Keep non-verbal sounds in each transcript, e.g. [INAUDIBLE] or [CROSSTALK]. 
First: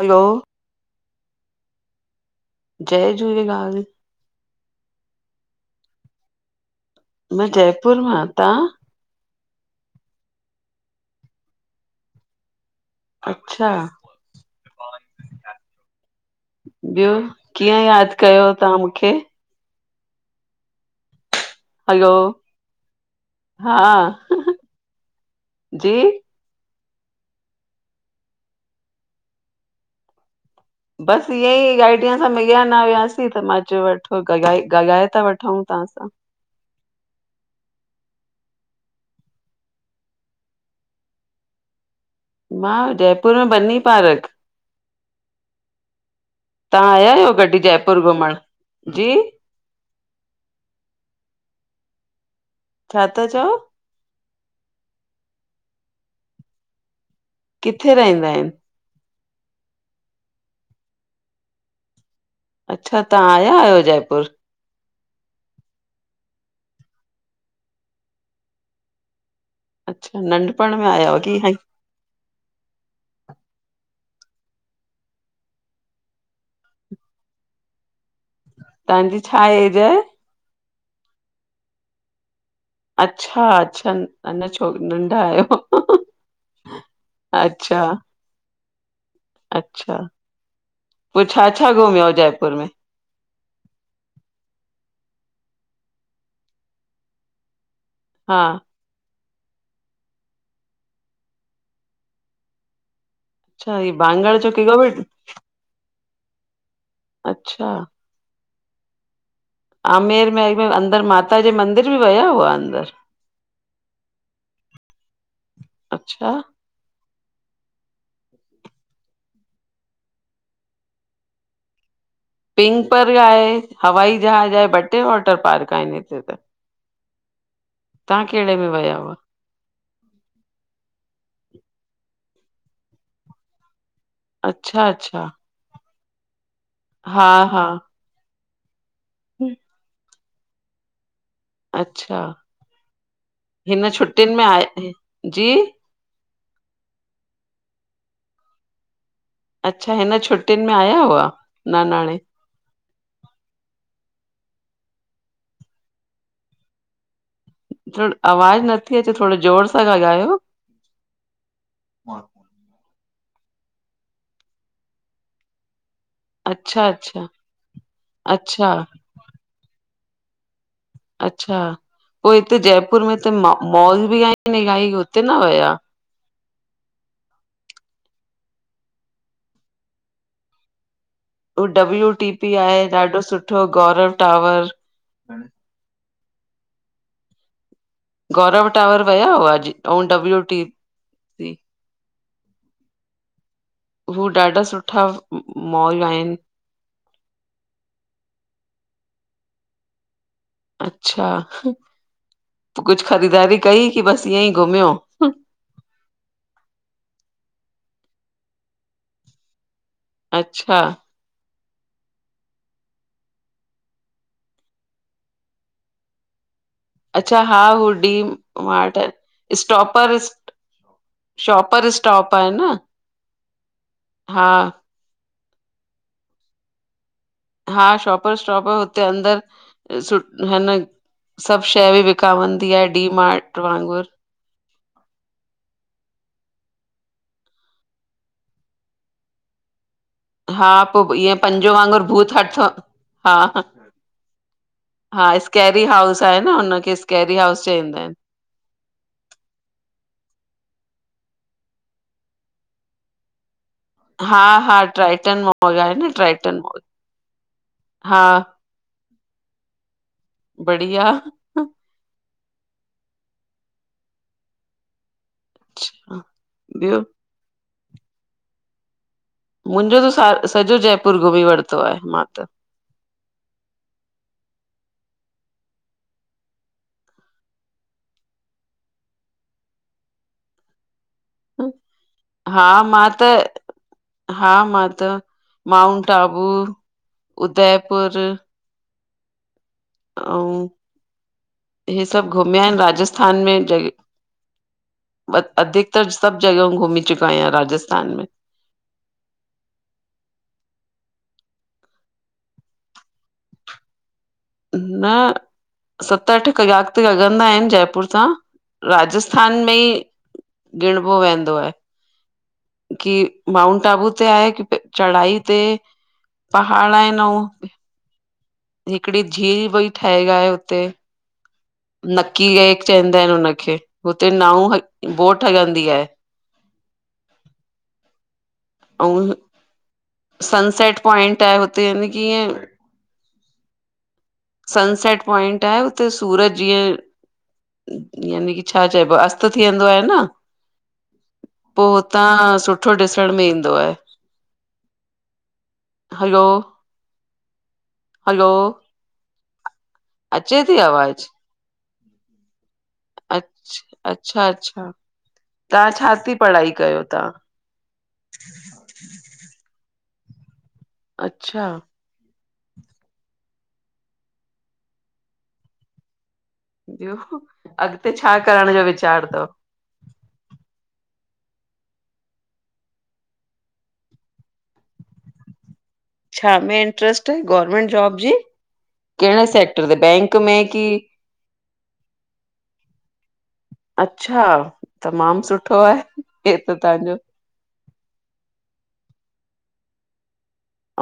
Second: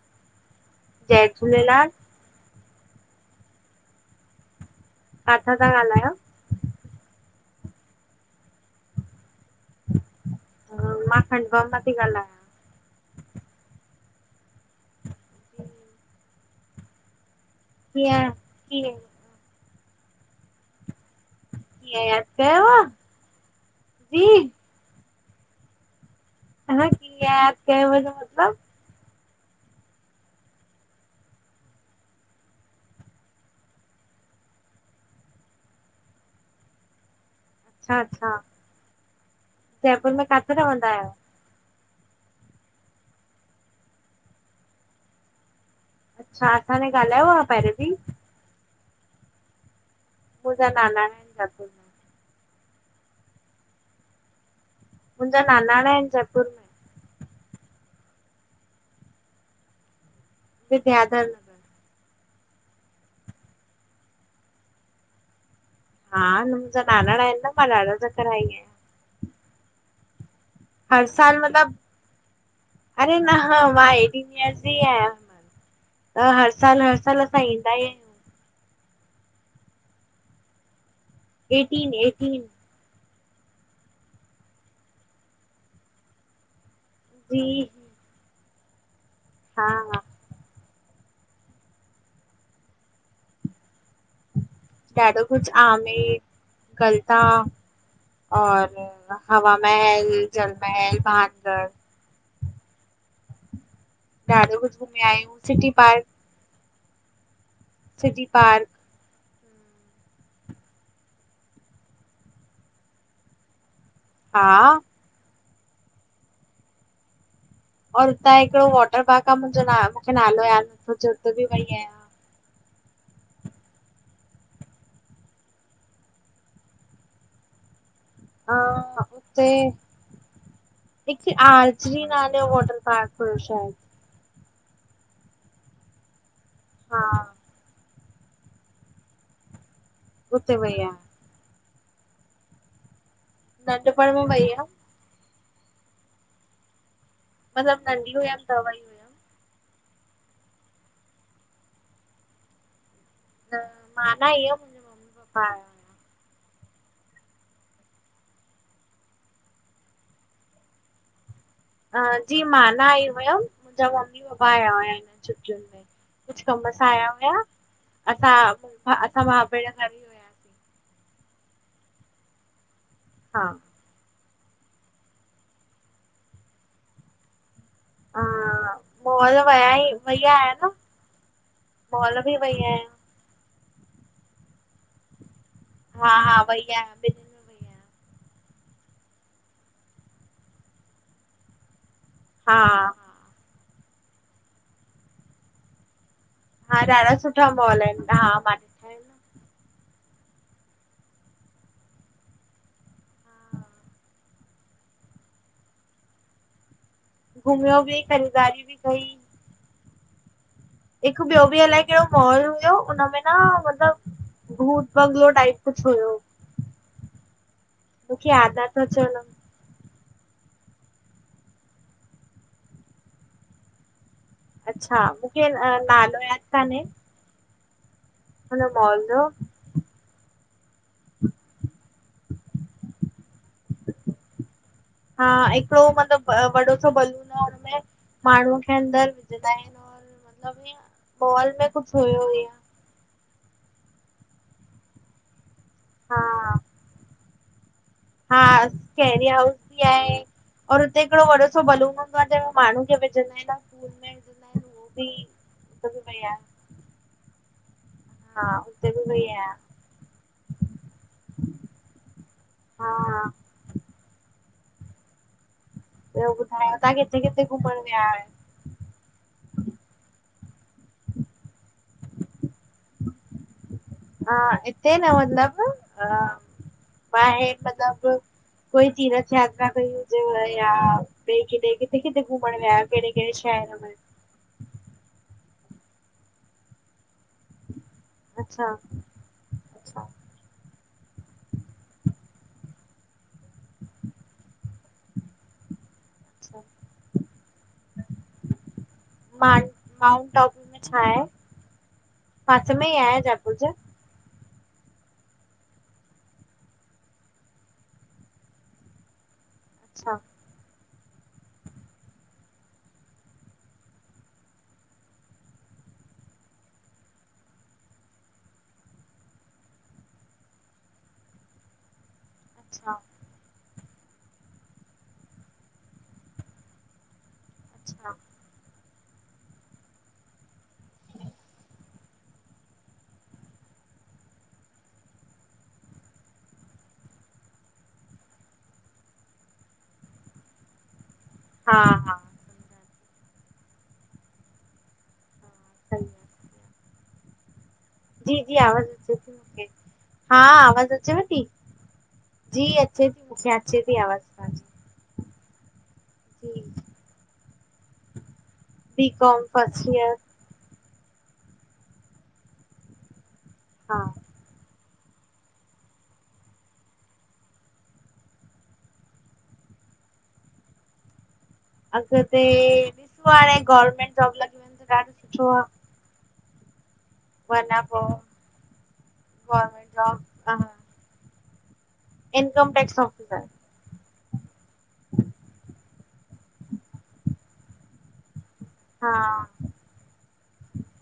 हलो जय झूलेलाल जय झूलेलाल काथां था ॻाल्हायो मां जयपुर मां आ तां मां खंडवा मां थी ॻाल्हायां अच्छा ॿियो कीअं यादि कयो तव्हां मूंखे कीअं हलो यादि कयव हा जी जी ह न कीयं याद कयो हुनजो मतिलबु बसि ईअं ई गाइडीअ सां मॻियां न वियासीं त मां चयो वठो गॻाए ॻालाए था वठूं तव्हांसां अच्छा अच्छा जयपुर में काथे रहंदा आहियो मां जयपुर में बनी पारक अच्छा असां ने तव्हां आया ॻाल्हायो आहियो आहे कॾहिं पहिरियों बि जयपुर घुमण जी मुंजा नानाण एन जयपुर छा था चओ मुंहिंजा ननाणा आहिनि जयपुर में किथे रहंदा आहिनि विध्यादल अच्छा तव्हां आया आहियो जयपुर हा मुंजा नानाड़ा एन डाढ़ा दफा आयी अयां अच्छा नंढपण में आया हर आहियो की साल हाणे? मतिलब अरे न ह मांटस ई आहियां त हर साल हर साल असां ईंदा ईयूं तव्हांजी छा एज आहे एटीन एटीन अच्छा अचछा अञ छो नंढा आहियो जी अच्छा- हा अच्छा हा पोइ छा छा घुमियोया हो जयपुर में ॾादाो कुझ आमेर गलता हा और हवा महल जलमहल बहानगढ अछा बांंगाल ॾाढो चोकी ग कुझु बिट घुमिया आहियूं सिटी पार्क अच्छा सिटी पार्क। आमेर महल में अंदरि माता जे मंदिर बि विया हुआ अंदरि? हा अचछा और हुतां हिकिड़ो वॉटर पार्क आहे मुंहिंजो नालो आहे हुते बि वेई आहियां। पिंक पर आहे हवाई जहाज आहे ॿ टे वॉटर पार्क आहिनि हिते त। [INAUDIBLE] तव्हां कहिड़े में विया हुआ? हुते हिकु आर्चरी नाले जो वॉटर पार्क हुयो शायद। अच्छा अच्छा हा हा हम उते वयां अच्छा हिन नंढपण वई छुटियुनि में हुयमि आहे जी मतलब [UNINTELLIGIBLE] अच्छा हिन छुटियुनि में आया हुआ नानाणे? त मां न आई हुयम ॿार थोरो आवाज नथी अचे थोरो जोर सां ग ॻालायो। अ जी मां न आई हुयमि मुंहिंजा मम्मी पपा आया हुया हिननि छुटियुनि में कुझु कम सां अच्छा आया अच्छा हुया असां अच्छा असां महाबेर अच्छा पोइ हिते जयपुर में त म मॉल बि आहिनि इली हुते न विया? हा मांल वया ई वईया आया न उ डब्लू मॉल टी बि पी वई आहे आहियां ॾाढो सुठो गौरव टावर हा हा वई आं गौरव टावर विया हुआ अॼु ओ डब्ल्यू टी पी हा हू ॾाढा सुठा मॉल आहिनि। हा ॾाढा सुठा मॉल आहिनि हा। ॾिठा आहिनि अच्छा कुझु ख़रीदारी न। कई की बसि ईअं ई घुमियो घुमियो बि खरीदारी बि कई। अचछा हिकु ॿियो बि अलाए कहिड़ो मॉल हुयो हुनमें न मतलब भूत बंगलो टाइप कुछ हुयो। अच्छा हा हू मूंखे डीम यादि नथो मारट अचे हुन स्टॉपर शॉपर स्टॉप आहे न। हा अच्छा मूंखे नालो यादि कान्हे। हां शॉपर हुन स्टॉपर हुते मॉल जो अंदर सु हिन सभु शैइ बि विकामंदी आहे डी मार्ट वांगुरु हा हिकिड़ो मतिलबु वॾो सो बलून आहे हुनमें माण्हूअ खे अंदरि विझंदा आहिनि। और मतिलबु हा ईअं पोइ ईअ मॉल में पंजो कुझु वांगुर हुयो भूत ईअं हटथ हा ह हां स्केरी हा हाउस आहे न हुनखे स्केरी स्केरी हाउस चईंदा आहिनि। हां स्कैेरी हाउस बि आहे। और हुते हिकड़ो वॾो सो बलून हूंदो आहे जंहिंमें माण्हू खे विझंदा आहिन। हां हां ट्राइटन मॉल हुते आहे बि न वई आहियां ट्राइटन मॉल। हा हुते बि वई आहियां बढ़िया। हां हां। अच्छा ॿियो ॿुधायो तां ॿियो किथे किथे घुमण विया आयो? मुंहिंजो त स सॼो जयपुर घुमी वरतो आहे मां त। हा हिते न मतलब, हा बाहिर मतलब कोई तीरथ यात्रा कई हुजेव या। ॿिए किॾे किथे किथे घुमण में हा विया आयो मां कहिड़े त कहिड़े शहर में? हा मां त माउंट आबू उदयपुर। अच्छा। अच्छा अऊं हे सभ हि सभ् घुमिया आहिन राजस्थान में। अधिकतर सभ अच्छा जॻह घुमी चुका आहियां राजस्थान में। मांट माउंट आबू में छा आहे? पासे में ई आहे जयपुर जे। न सत अठ कलाक ते लॻंदा आहिन जयपुर सां राजस्थ। स्थान में ई अच्छा जेणबो वेंदो आहे। की माउंट आबू ते आहे की त चढ़ाई ते। पहाड़ आहिन अऊं। हिकड़ी झिल भई ठाए आ हुते। नक्की लेक अच्छा चवंदा आहिन हुनखे हुते नाव बोट हलंदी आहे। अच्छा! अंउ ह। सनसेट पॉइंट आहे हुते न कीअं। सनसेट पॉइंट आहे उते सूरज जीअं। यानी की छा चइबो आ? अस्त थी वेंदो आहे न। हा पो हा हुतां सुठो ॾिसण में ईंदो आहे। सही आ हलो। जी हलो जी आवाज़ अचे थी मूंखे। हा अचे थी आवाज आचेव आवाज़ ती? जी अचे थी अ मूंखे अचे थी, आवाज़ तांजी। तां छा थी पढ़ाई कयो तां? B com first year. अच्छा! हां। ब्यो अॻते छा करण जो वीचार तव? अॻिते ॾिसो हाणे गवर्मेंट जॉब लॻी वने त ॾाढो सुठो आ। छा में इंट्रेस्ट। वञा गवर्मेंट पो जॉब जी कहिड़े गवर्मेंट सेक्टर ते? जॉब बैंक हा में की? Income tax officer. अच्छा! तमामु सुठो आहे, हे त तांजो। हा।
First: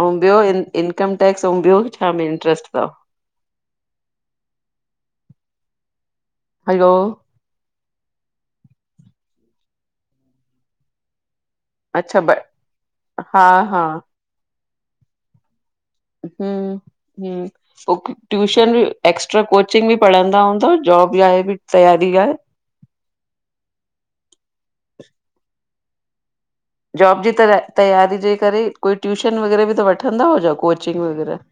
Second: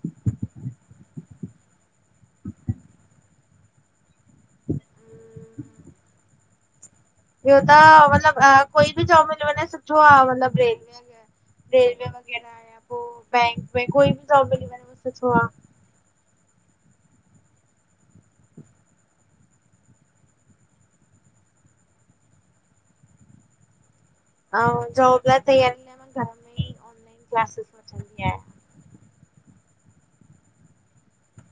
अऊं ॿियोंं इन इनकम टेक्स आऊ ॿियो छा में इंट्रेस्ट तव? हलो। ॿियो त मतलब कोई बि जॉब् मिलियो वञे सुठो आह मतलब रलमे। रेलवे अच्छा ब वग़ैरह या पो हा बैंक हा में कोई बि जॉब मिली व सुठो आ। हं हं। ट्यूशन ॿि एक्स्ट्रा कोचिंग ॿि पढ़ंदा हूंदव जॉब लाइ ॿि तैयारी आहे। ऐं जॉब लाइ तैयारी लाइ मां घर में ई जॉब ऑनलाइन जी त क्लासेस तैयारी वठंदी जे आहियां करे कोई ट्यूशन वग़ैरह ॿि त वठंदा हुजो कोचिंग वग़ैरह?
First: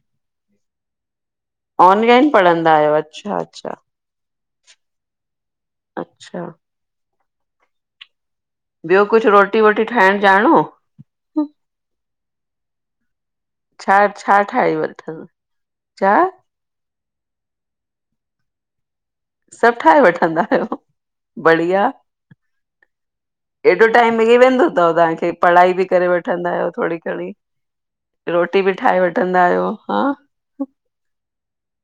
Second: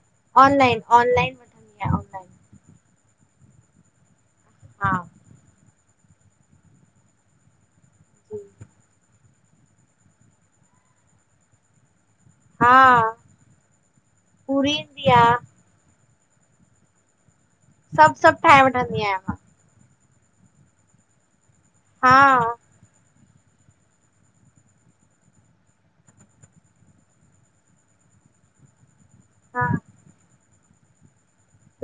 ऑनलाइन ऑनलाइन वठंदी आहियां ऑनलाइन पढ़ंदा आहियो अच्छा-अच्छा। हा अच्छा जी ॿियो कुझु रोटी वोटी ठाहिण ॼाणो? हा छा-छा पूरी ठाहे ईंदी वठनि आ छा सभु-सभु ठाहे वठंदी आहियां मां। सभु ठाहे वठंदा आहियो बढ़िया। हा एॾो टाइम मिली वेंदो अथव तव्हांखे? पढ़ाई ॿि करे वठंदा आहियो थोरी घणी। रोटी ॿी ठाहे वठंदा आहियो हा।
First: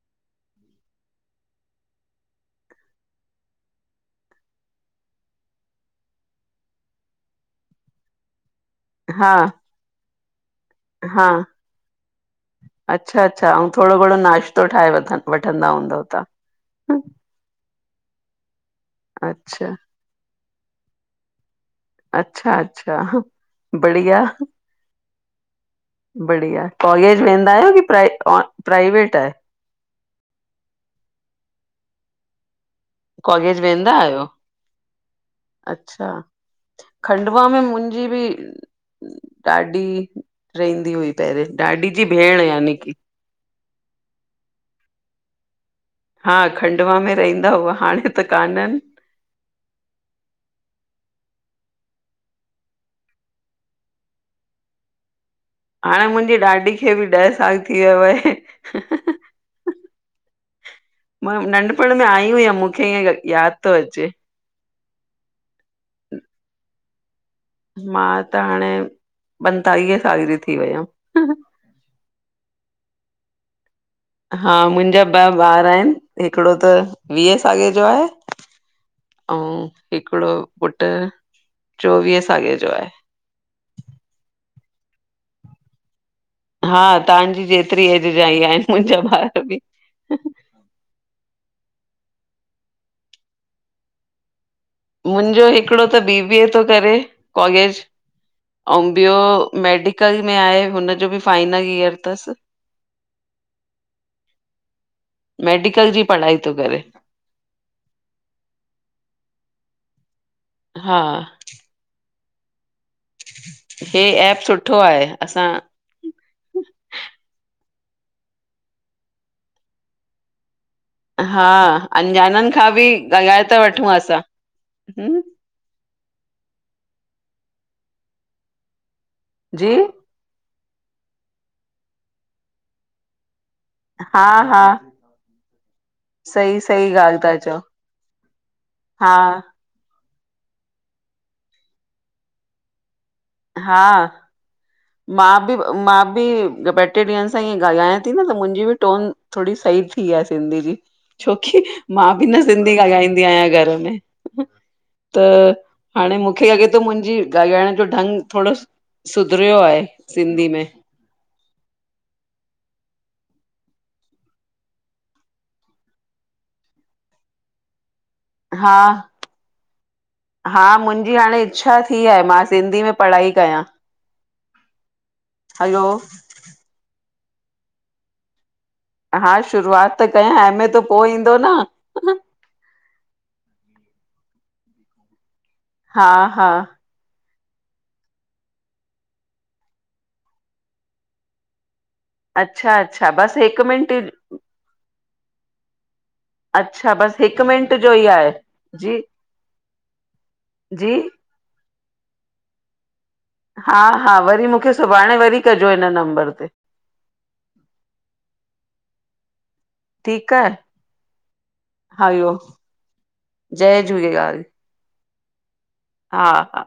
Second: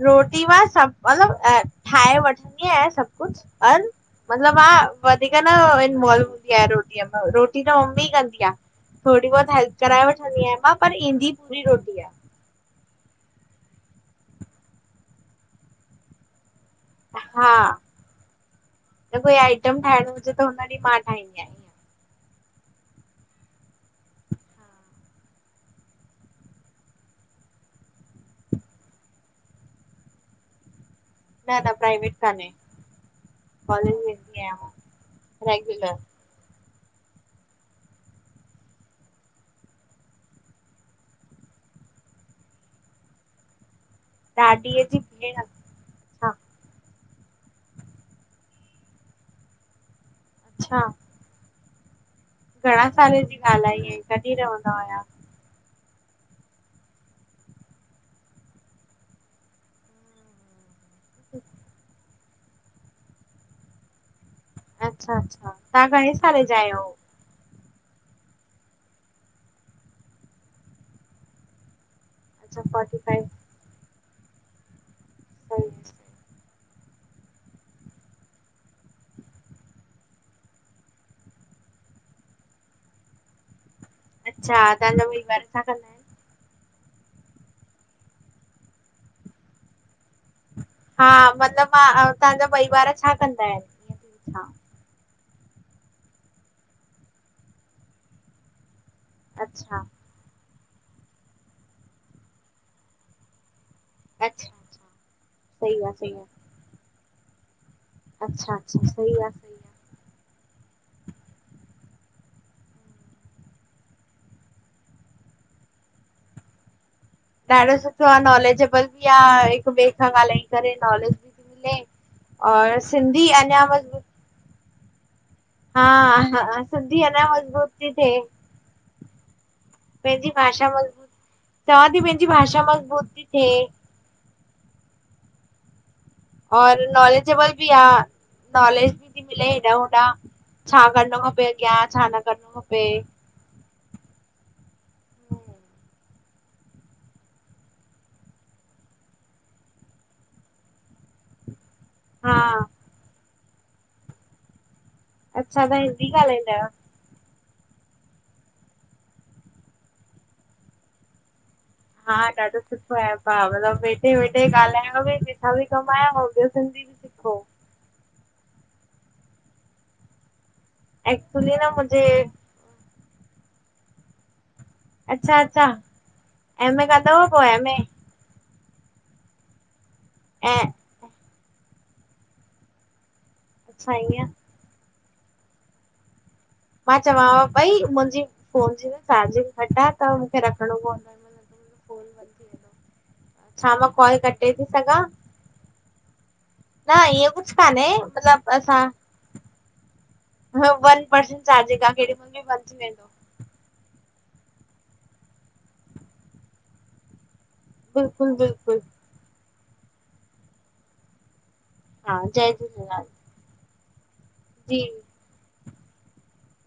रोटी मां सभु मतलबु ठाहे वठंदी आहियां सभु कुझु पर- मतिलबु मां वधीक न इनवोल्व हूंदी आ रोटीअ में रोटी त मम्मी कंदी आ। थोणी हा बहुत हेल्प कराए वठंदी आहियां मां पर ईंदी पूरी रोटी आ। अच्छा-अच्छा अउ थोणो घणो नाश्तो ठाहे वठंदा हूंदव ता? हा, न कोई अच्छा आइटम ठाहिणो हुजे त हुन ॾींहुं मां ठाहींदी आहियां। अच्छा-अच्छा बढ़िया। बढ़िया कॉलेज वेंदा आयो की प्राइवे ओन प्राइवेट आ? न-न प्राइवेट कान्हे। कॉगेज वेंदा कॉलेज आहियो वेंदी आहियां मां रेगुलर अच्छा। खंडवा में मुंहिंजी ॿि? ॾाॾी रहंदी हुई पहिरें, ॾाॾी जी भेण याननि की। ॾाॾीअ जी भेण अच्छा हा खंडवा में रहंदा हुआ हाणे त कानन। अच्छा घणा साल जी ॻाल्हि आई आ कॾहिं रहंदा हुया? हाणे मुंहिंजी ॾाॾी खे ॿि ॾह साल थी थीवया वये। मां नंढपण में आई हुयमि मूंखे ईअ यादि थो अचे। अच्छा-अच्छा तव्हां घणे साले जा आयो? मां त हाणे पंतालीह साल जी थी वियम। अच्छा फोटी फाइव। हा मुंहिंजा ॿ ॿार आहिनि हिकिड़ो त वीह सॻे जो आहे। ऐं हिकड़ो पुट चोवीह साले जो आहे। अच्छा तव्हां जा ॿयी ॿार छा कंदायेन? हा तव्हांजी जेतिरी एज जा ई आहिनि मुंहिंजा ॿार ॿि। हा मतिलबु मां तव्हांजा ॿयी ॿार छा कंदा आहिनि? हा मुंहिंजो हिकिड़ो त बी बी ए तो करे कॉलेज। आउ ॿियो अच्छा मेडिकल में आहे हुनजो ॿि फाइनल इयर तसं। अच्छा सही मेडिकल आ जी सही पढ़ाई तो करे। अच्छा-अच्छा सही आ। आ। हा हे ऐप सुठो आहे असां ॾाढो सुठो आहे नॉलेजेबल बि आहे हिकु ॿिए सां ॻाल्हाईंद छडे नालेज हा अंजाननि खां बि ॻाल्हाए था अञा वठूं असां हा हा सिंधी अंञा मज़बूत थी थि जी पंहिंजी भाषा मज़बूत चवां थी पंहिंजी भाषा मज़बूत थीी थिए हा- हा सही और सही ॻाल्हि था नॉलेजबल चओ बि आहे नॉलेज हा बि मिले हेॾा होॾा छा करिणो खपे अॻियां छा न करणो खपे हा मां बि मां बि ॿ टे ॾींहंनि सां ई ॻाल्हायां थी न त मुंहिंजी बि टोन थोरी सही थी आ सिंधी जी छोकी मां बि हा न सिंधी ॻाल्हाईंदी आहियां घर में त अच्छा तव्हां हिंदी हाणे मूंखे ॻाल्हाईंदा लॻे आहियो थो मुंहिंजी ॻाल्हाइण जो ढंग थोरो सुधरियो आहे सिंधी में हा ॾाढो सुठो आहे भा मतलब वेठे वेठे ॻाल्हायां बि जिथां बि कमाांया हा हा मुंहिंजी हाणे एक्चुली न इच्छा मुंहिंजे थी आहे मां सिंधी में पढ़ाई कयां अच्छा अच्छा हलो एमए कंदव पोइ एमए हा शुरूआत त कयां अ ऐं में त पोइ ईंदो न अच्छा ईंअ हा हा मां चवांव पई मुंहिंजी फोन जी न चार्जिंग घटि आहे त मूंखे रखिणो पवंदो त अच्छा -अच्छा बसि हिकु मां मिंट कॉल कटे थी सघॻा अच्छा न बसि ईअ हिकु कुझु मिंट कानहे जो ई आहे मतिलबु असां जी जी वन पर चाजे खांम्में बचजी वेंदो हा हा वरी मूंखे सुभाणे वरी कजो हिन नंबर ते बिल्कुलु बिल्कुलु ठीकु आहे हा हरओम जय झूलेलाल जय झूलेलाल जी हा हा